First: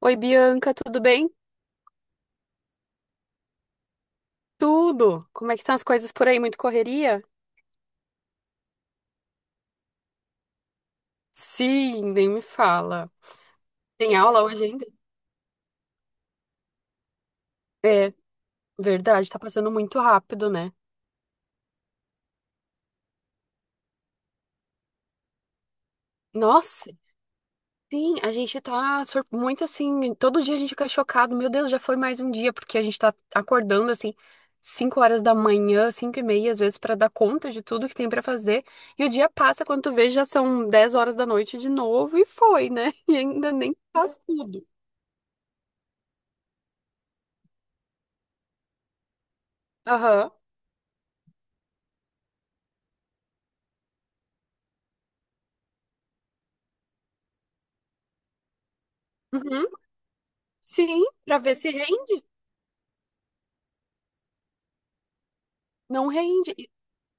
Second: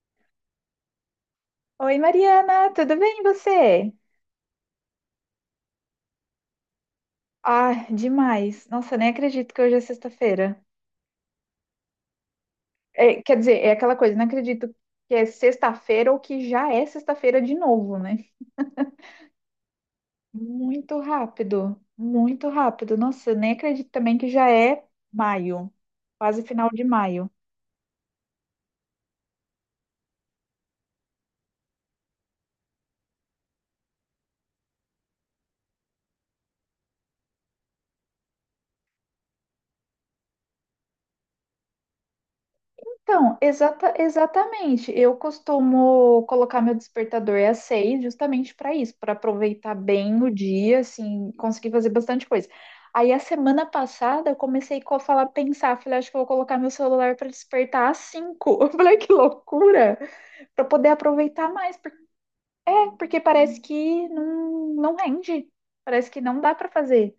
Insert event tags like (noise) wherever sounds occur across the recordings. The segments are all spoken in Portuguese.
Oi, Bianca, tudo bem? Oi, Mariana, tudo bem e você? Tudo. Como é que estão as coisas por aí? Muito correria? Ah, demais. Nossa, nem acredito que hoje é sexta-feira. Sim, nem me fala. É, quer dizer, é aquela Tem coisa, não aula hoje acredito ainda? que é sexta-feira ou que já é sexta-feira de novo, É, né? verdade, tá passando muito rápido, né? Muito rápido, muito rápido. Nossa, eu nem acredito também que já é maio, quase final de Nossa, maio. sim, a gente tá muito assim, todo dia a gente fica chocado. Meu Deus, já foi mais um dia, porque a gente tá acordando assim, 5 horas da manhã, 5h30, às vezes, pra dar conta de tudo que tem pra fazer. E o dia passa, quando tu vê, já são 22 horas de novo e foi, né? (laughs) E Então, ainda nem faz tudo. exatamente. Eu costumo colocar meu despertador às seis, justamente para isso, para aproveitar bem o Aham. dia, assim, conseguir fazer bastante coisa. Aí, a semana passada, eu comecei a falar, pensar, falei, acho que eu vou colocar meu celular para despertar às cinco. (laughs) Eu falei, que Uhum. loucura! Para poder Sim, pra aproveitar ver se mais, porque, rende. Parece que não, não rende, Não parece que não dá rende. para E, fazer.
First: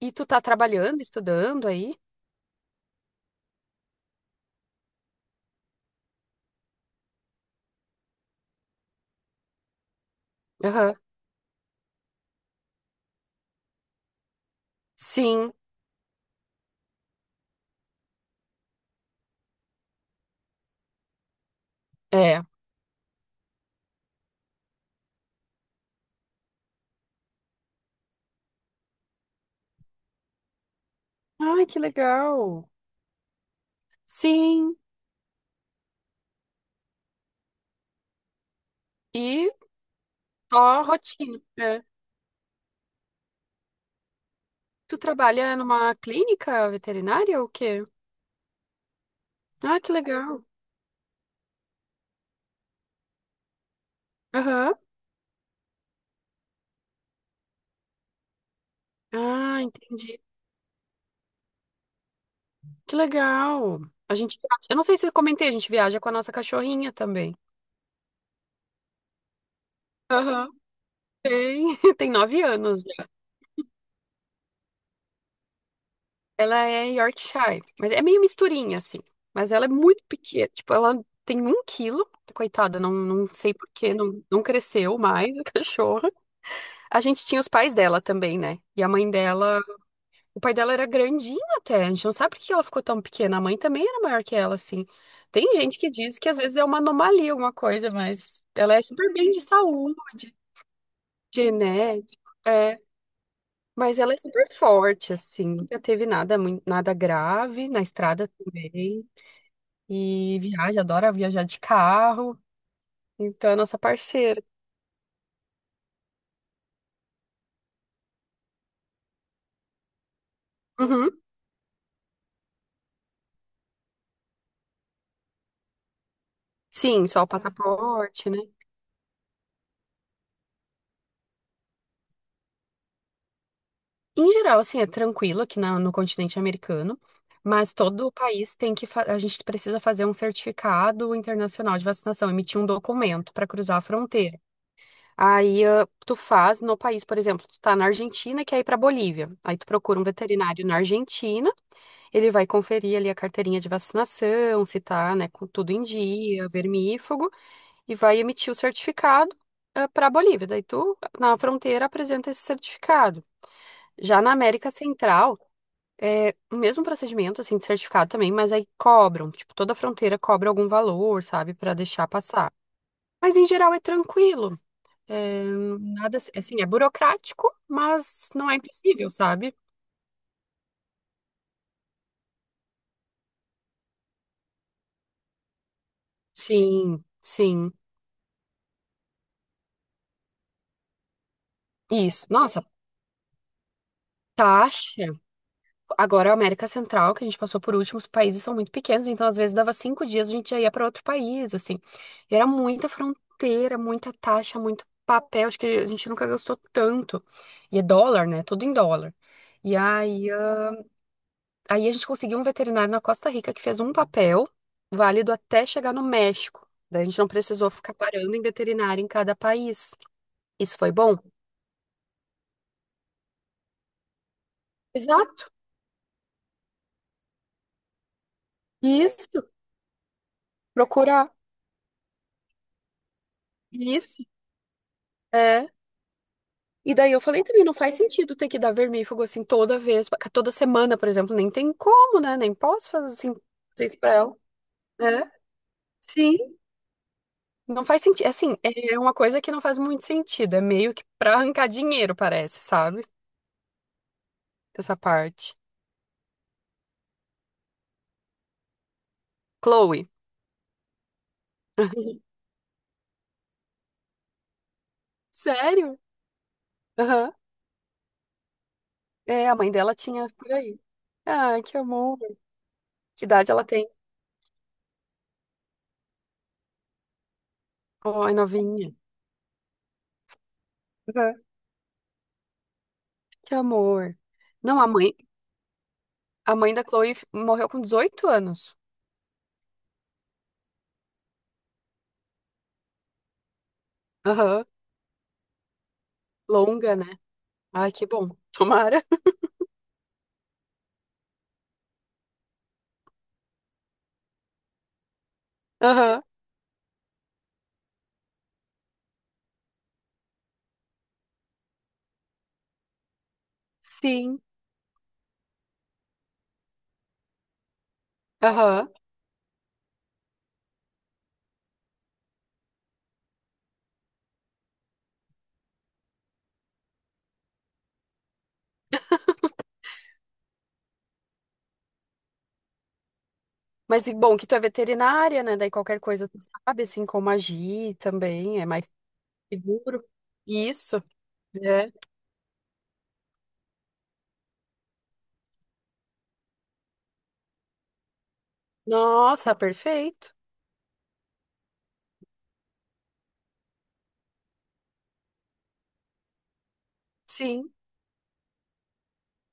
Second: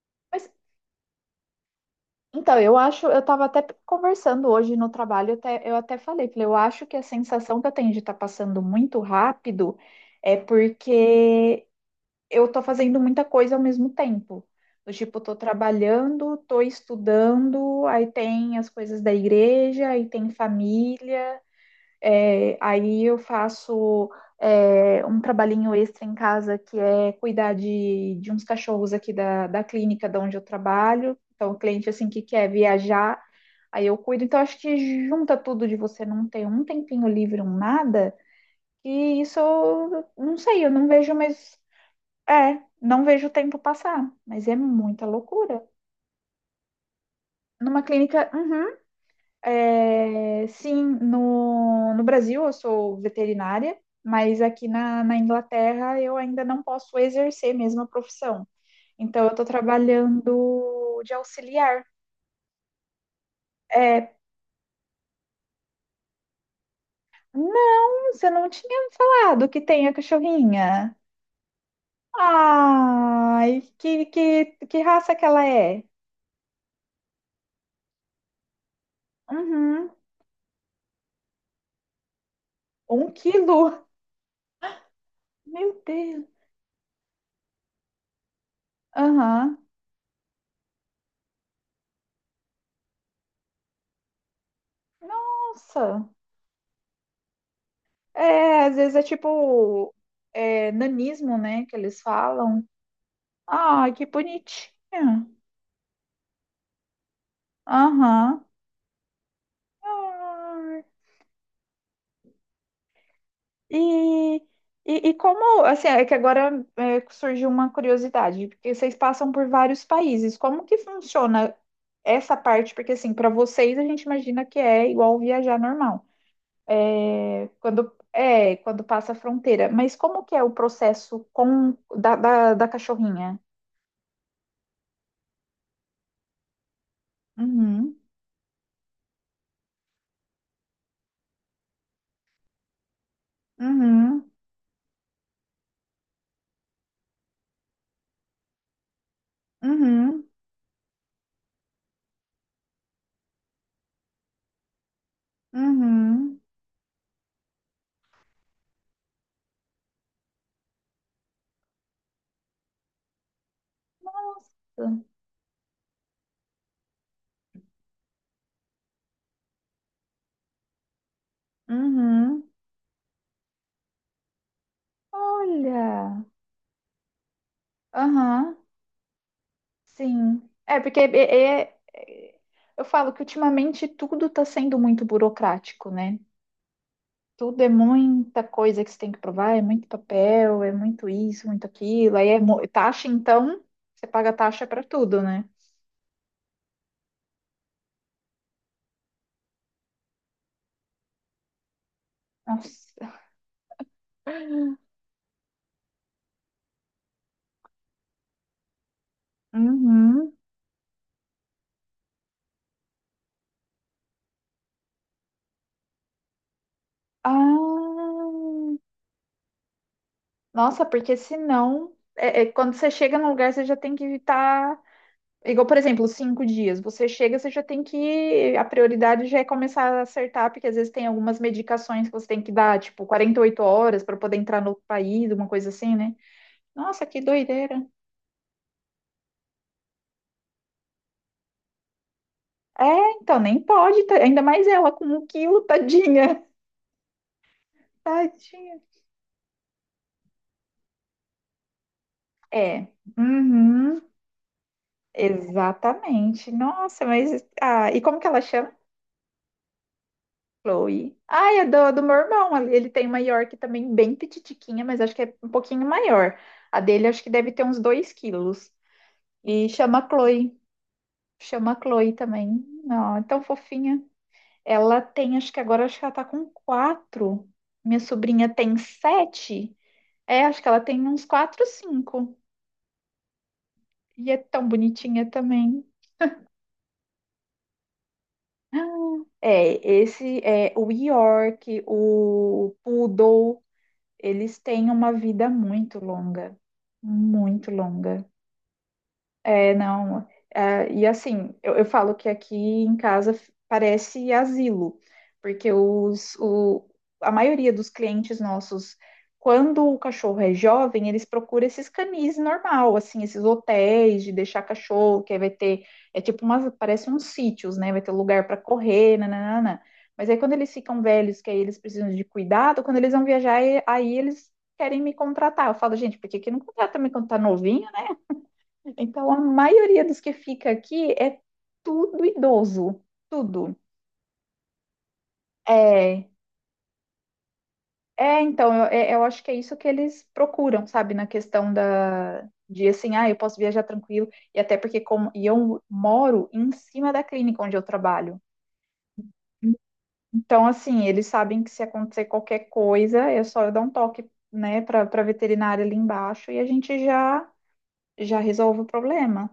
e tu tá Mas trabalhando, estudando aí? Então, eu acho, eu estava até conversando hoje no trabalho, eu até falei, eu acho que a sensação que eu tenho de estar passando muito rápido é Aham. porque eu estou fazendo muita coisa ao mesmo tempo. Do tipo, estou Sim, trabalhando, estou estudando, aí tem as coisas da igreja, aí tem família. é. É, aí eu faço um trabalhinho extra em casa que é cuidar de uns cachorros aqui da clínica de onde eu trabalho. Então, o Ai, que cliente assim que quer legal. viajar, aí eu cuido. Então, acho Sim, que junta tudo de você não ter um tempinho livre, um nada, e isso e eu não sei, eu só não vejo, rotina. mas É. Não vejo o tempo passar, mas é Tu muita trabalha loucura. numa clínica veterinária ou o Numa quê? clínica, uhum, Ah, que legal. é, sim, no Brasil eu sou veterinária, mas aqui Aham. Na Inglaterra eu ainda não posso exercer mesmo a profissão. Então eu estou Ah, entendi. trabalhando de auxiliar. Que legal. É, A gente, eu não sei se eu comentei, a gente viaja com a nossa cachorrinha também. não, você não tinha me falado que tem a Aham. cachorrinha. Tem, (laughs) tem 9 anos. Ai, que raça que ela é? Ela é Yorkshire, mas é meio misturinha, assim. Mas ela é Uhum, muito pequena. Tipo, ela tem 1 quilo. Coitada, não, um não sei por quilo. que não cresceu mais a (laughs) Meu cachorra. Deus. A gente tinha os pais dela também, né? E a mãe dela. Aham. O pai dela era grandinho até. A gente não sabe por que ela ficou tão pequena. A mãe também era maior que ela, assim. Tem gente que Nossa. diz que às vezes é uma anomalia, alguma coisa, mas É, ela às é vezes é super bem de tipo saúde, nanismo, né? Que eles genética. falam. Ai, Mas que ela é super bonitinha. forte, assim. Nunca teve nada, muito, nada grave na estrada Aham. também. E viaja, Ai. adora viajar de carro. Então é nossa E, parceira. e como, assim, é que agora surgiu uma curiosidade, porque vocês passam por vários países. Como que Uhum. funciona essa parte? Porque, assim, para vocês a gente imagina que é igual viajar normal. Sim, só o É, passaporte, né? Quando passa a fronteira. Mas como que é o processo da cachorrinha? Em geral, assim, é tranquilo aqui no continente americano. Mas Uhum. todo o país tem A gente precisa fazer um certificado internacional de vacinação, emitir um documento para cruzar a Uhum. fronteira. Aí tu faz no país, por exemplo, tu tá na Argentina e quer ir pra Bolívia. Aí tu procura um Uhum, veterinário na Argentina. Ele vai conferir ali a carteirinha de vacinação, se tá, né, com tudo em uhum. dia, vermífugo, e vai emitir o certificado para a Bolívia. Daí tu, na fronteira, apresenta esse certificado. Já na América Nossa. Central, é o mesmo procedimento, assim, de certificado também, mas aí cobram, tipo, toda fronteira cobra algum valor, sabe, para deixar Uhum. passar. Mas em geral é tranquilo. É, nada, Olha. assim, é burocrático, mas Aham, não é impossível, sabe? sim. É, porque é- é- eu falo que ultimamente tudo está sendo muito burocrático, né? Sim, Tudo é sim. muita coisa que você tem que provar, é muito papel, é muito isso, muito aquilo. Isso. Aí é Nossa, taxa, então você paga taxa para taxa. tudo, né? Agora, a América Central, que a gente passou por último, os países são muito pequenos, então às vezes dava 5 dias, a gente já ia para outro país, assim. E era muita Nossa. fronteira, muita taxa, muito papel, acho que a gente nunca gastou tanto. E é dólar, né? Tudo em dólar. E aí, Uhum. ah, aí a gente conseguiu um veterinário na Costa Rica que fez um papel válido até chegar no México. Daí a gente não precisou ficar parando em Ah, veterinário em cada país. Isso nossa, foi porque bom? senão, quando você chega num lugar, você já tem que evitar. Exato. Igual, por exemplo, 5 dias. Você chega, você já tem que. A prioridade já Isso. é começar a acertar, porque às vezes tem Procurar. algumas medicações que você tem que dar, tipo, 48 horas para Isso. poder entrar no outro país, uma é coisa assim, né? E Nossa, daí que eu falei também, não doideira. faz sentido ter que dar vermífugo assim toda vez, toda semana, por exemplo, nem tem como, né? Nem É, posso fazer assim, então, nem fazer isso pode, pra ela, ainda mais ela com um né? quilo, Sim, tadinha. (laughs) não faz sentido. Assim, Tadinha. é uma coisa que não faz muito sentido. É meio que pra arrancar dinheiro, parece, É. sabe? Uhum, Essa parte. exatamente. Nossa, mas. Ah, e como que ela chama? Chloe. Chloe. Ah, é do meu (laughs) irmão. Ele tem uma York também bem petitiquinha, mas acho que é um pouquinho Sério? maior. A dele acho que Aham. deve ter uns 2 quilos. É, a E mãe dela chama tinha por Chloe. aí. Ai, que Chama Chloe amor. também. Não, é Que tão idade ela tem? fofinha. Ela tem, acho que ela tá com quatro. Minha Ai, sobrinha tem novinha. sete. É, acho que ela tem uns Aham. quatro, cinco. Que amor. E é tão Não, a mãe, bonitinha também. a mãe da Chloe morreu com 18 anos. Ah, é, esse é o York, o Poodle. Eles Aham. têm uma vida muito longa, Longa, né? muito Ai, que longa. bom. Tomara. (laughs) É, não. E assim, eu falo que aqui em casa parece asilo, porque Aham. A maioria dos clientes nossos, quando o cachorro é jovem, eles procuram esses canis normal, assim, esses hotéis de Sim. deixar cachorro, que aí vai ter, é tipo parece uns sítios, né? Vai ter lugar para Aham. correr, nananana. Mas aí quando eles ficam velhos, que aí eles precisam de cuidado, quando eles vão viajar, aí eles querem me contratar. Eu falo, gente, por que que não contrata me quando tá novinho? Então, a maioria dos que fica aqui é tudo idoso, tudo. Mas e bom que tu é veterinária, né? Daí qualquer É, coisa tu sabe, assim como agir é também, é então, mais eu acho que é isso que seguro. eles procuram, Isso. sabe, na questão É. De assim, ah, eu posso viajar tranquilo, e até porque e eu moro em cima da clínica onde eu trabalho. Nossa, perfeito. Então, assim, eles sabem que se acontecer qualquer coisa, é só eu dar um toque, né, para veterinária ali embaixo e a gente Sim. já resolve o problema.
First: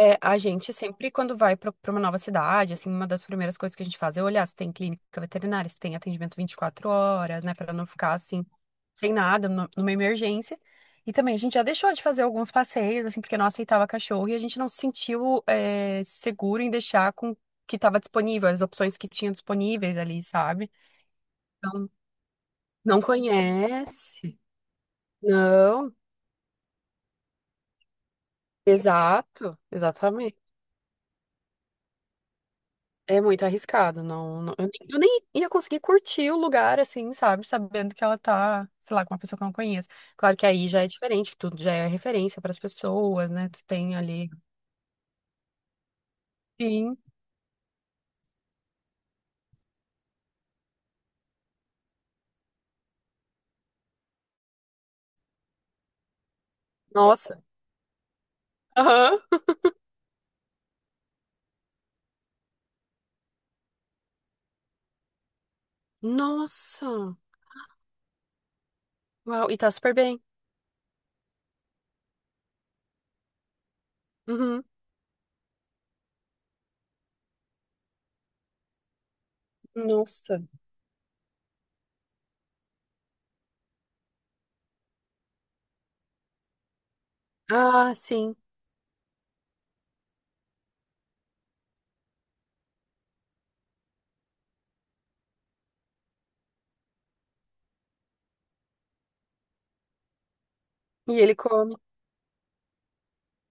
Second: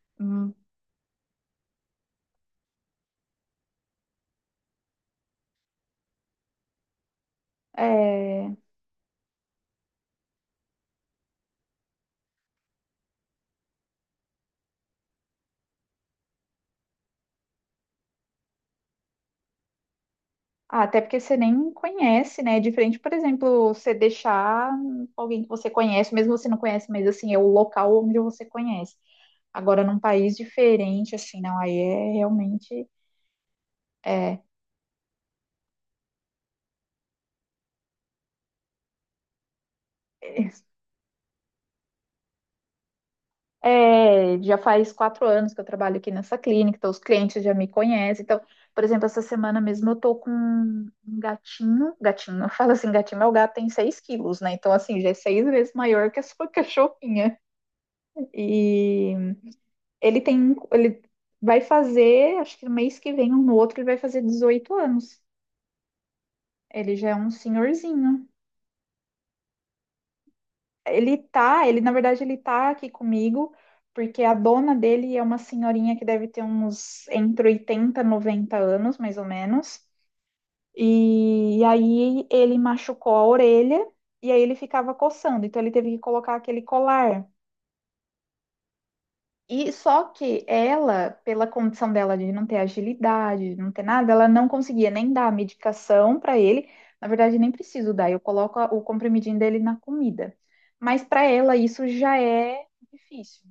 É, a Hum, gente sempre, quando vai para uma nova cidade, assim, uma das primeiras coisas que a gente faz é olhar se tem clínica veterinária, se tem atendimento 24 horas, né, para não ficar assim, é. sem nada, numa emergência. E também a gente já deixou de fazer alguns passeios, assim, porque não aceitava cachorro e a gente não se sentiu, é, seguro em deixar com o que estava disponível, as opções que tinha disponíveis ali, sabe? Ah, até porque você nem Então, conhece, né? É diferente, não por exemplo, você conhece? deixar alguém que você Não, conhece, mesmo você não conhece, mas assim, é o local onde você conhece. exato. Agora, num país diferente, assim, não, aí é realmente. É muito arriscado, É, eu nem ia conseguir curtir o lugar, assim, sabe? Sabendo que ela tá, sei lá, com uma pessoa que eu não conheço. Claro que é, aí já é diferente, que tudo já é referência pras pessoas, né? Tu tem ali. é, já faz 4 anos que eu trabalho aqui nessa clínica, então Sim. os clientes já me conhecem. Então, por exemplo, essa semana mesmo eu tô com um gatinho, gatinho, (laughs) eu falo assim, gatinho, meu gato tem 6 quilos, né? Então, assim, já é 6 vezes maior que a sua (laughs) cachorrinha. Nossa. Aham. E ele vai fazer, acho que no mês que vem ou no outro, ele vai fazer 18 anos. Ele já é Nossa. um senhorzinho. Uau, e tá super bem. Ele na verdade ele tá aqui comigo, porque a Uhum. dona dele é uma senhorinha que deve ter uns entre 80, e 90 anos, mais ou menos. Nossa. E aí ele machucou a orelha e aí ele ficava coçando, então ele teve que colocar aquele colar. Ah, sim. E só que ela, pela condição dela de não ter agilidade, de não ter nada, ela não conseguia nem dar a medicação para ele. Na verdade, nem preciso dar, eu coloco o comprimidinho dele na comida. Mas E para ele ela come. isso já é difícil.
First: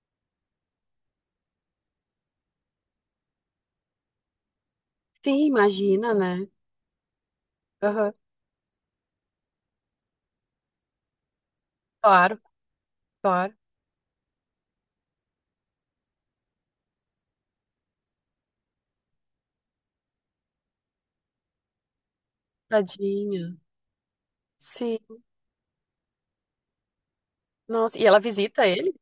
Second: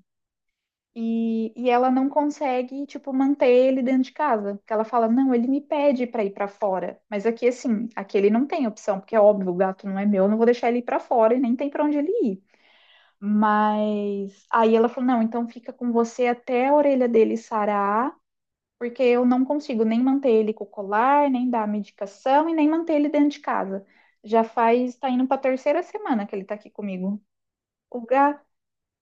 E ela não consegue, tipo, manter ele dentro de casa. Porque ela fala, não, Sim, ele me pede imagina, para ir para né? fora. Mas aqui, assim, Aham. aqui ele não tem opção, porque é óbvio, o gato não é meu, eu não vou deixar ele ir para fora e nem tem para onde ele Claro, ir. claro. Mas aí ela falou: não, então fica com você até a orelha dele sarar, porque eu não consigo nem manter ele com o colar, nem dar a medicação e nem manter ele dentro de Tadinha. casa. Tá Sim. indo para a terceira semana que ele tá aqui comigo. Nossa. O E ela gato, visita ele?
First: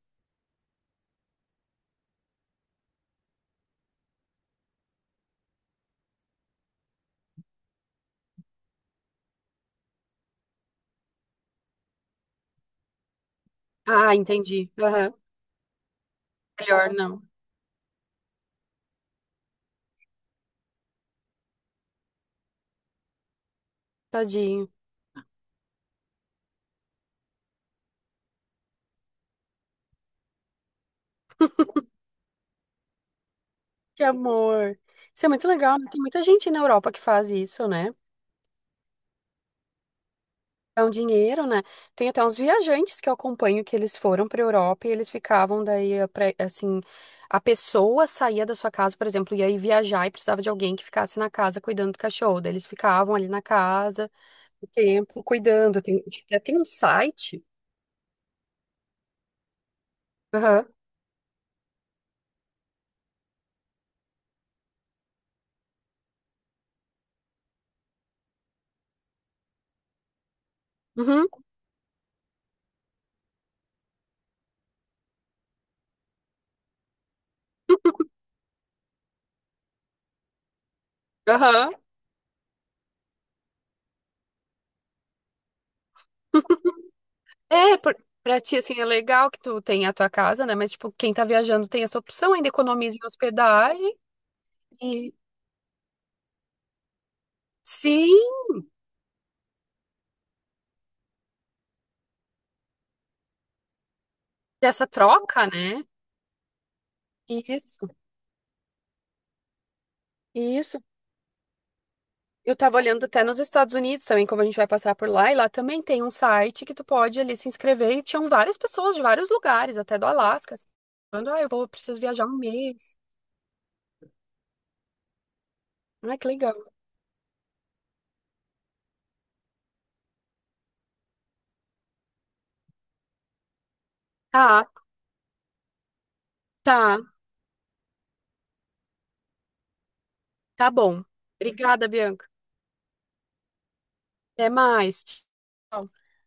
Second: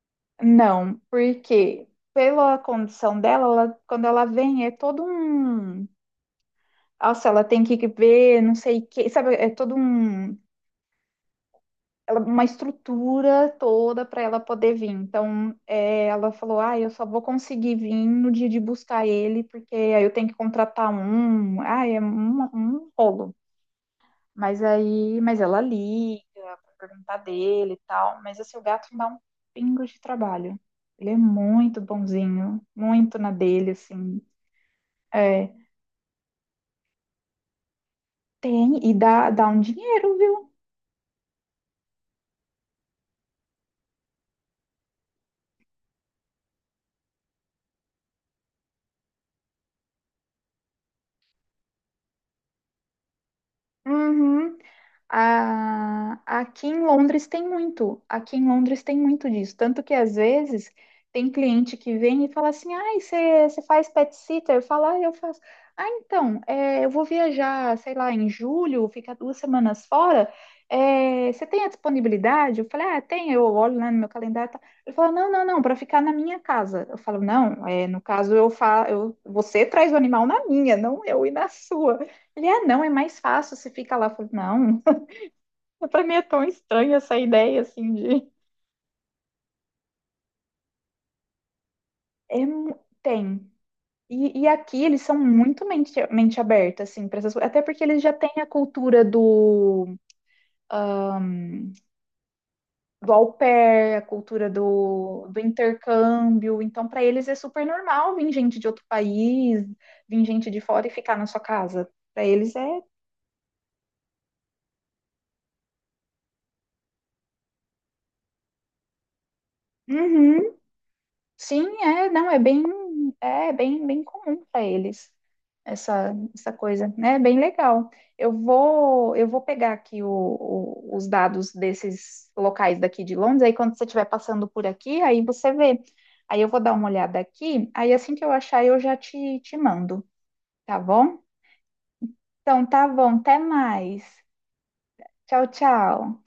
não, porque pela condição dela, quando ela vem, é todo um. Nossa, ela tem que ver, não sei o que, sabe? É todo uma estrutura toda Ah, para ela entendi. poder vir. Aham. Então, ela falou: Ah, eu Melhor só vou não. conseguir vir no dia de buscar ele, porque aí eu tenho que contratar um. Ah, é um rolo. Mas Tadinho. aí, mas ela liga para perguntar dele e tal. Mas assim, o gato não dá um pingo de trabalho. Ele é muito bonzinho, muito na dele, Que assim. amor. Isso é muito É, legal, né? Tem muita gente na Europa que faz isso, né? tem, e dá um dinheiro, viu? É um dinheiro, né? Tem até uns viajantes que eu acompanho que eles foram para Europa e eles ficavam daí, assim, a pessoa saía da sua casa, por exemplo, ia aí viajar e precisava de alguém que ficasse na casa cuidando do cachorro. Daí eles ficavam ali na casa, Uhum. o tempo, cuidando. Tem, até tem um Aqui em Londres site. tem muito, aqui em Londres tem muito disso. Tanto que às Aham. vezes tem cliente que vem e fala assim: ai, você faz pet sitter? Eu falo, ah, eu faço. Ah, então, eu vou viajar, sei lá, em julho, ficar 2 semanas fora. Uhum. Você tem a disponibilidade? Eu falei, ah, tem, eu olho lá no meu calendário. E tal." Ele fala, não, não, não, para ficar na minha casa. Eu falo, não, no (laughs) caso eu falo, você traz o animal na minha, não eu ir na Aham. sua. Ele, ah, não, é mais fácil, você fica lá. Eu falo, não. Pra mim é tão estranha essa ideia, É, assim, por- de. Pra ti, assim, é legal que tu tem a tua casa, né? Mas, tipo, quem tá viajando tem essa opção, É ainda economiza em tem. hospedagem. E aqui eles E são muito mente aberta, assim, para essas coisas. Até porque eles já sim, têm a cultura ah, do au pair, a cultura dessa do troca, né? intercâmbio. Então, para eles é super Isso, normal vir gente de outro país, vir gente de isso. fora e ficar na sua casa. Para eles Eu tava é. olhando até nos Estados Unidos também, como a gente vai passar por lá, e lá também tem um site que tu pode ali se inscrever, e tinham várias pessoas de vários lugares, até do Alasca, Uhum. assim, falando, ah, eu Sim, vou, preciso viajar não, um mês. é bem, bem comum para eles Ai, que essa legal. coisa, né? É bem legal. Eu vou pegar aqui os dados desses locais daqui de Londres, aí quando você estiver passando por Tá, aqui, aí você vê. Aí eu vou dar uma tá, olhada aqui, aí assim que eu achar eu já te, mando, tá tá bom. bom? Obrigada, Bianca. Então tá bom, até mais. Até mais. Tchau, Tchau. tchau.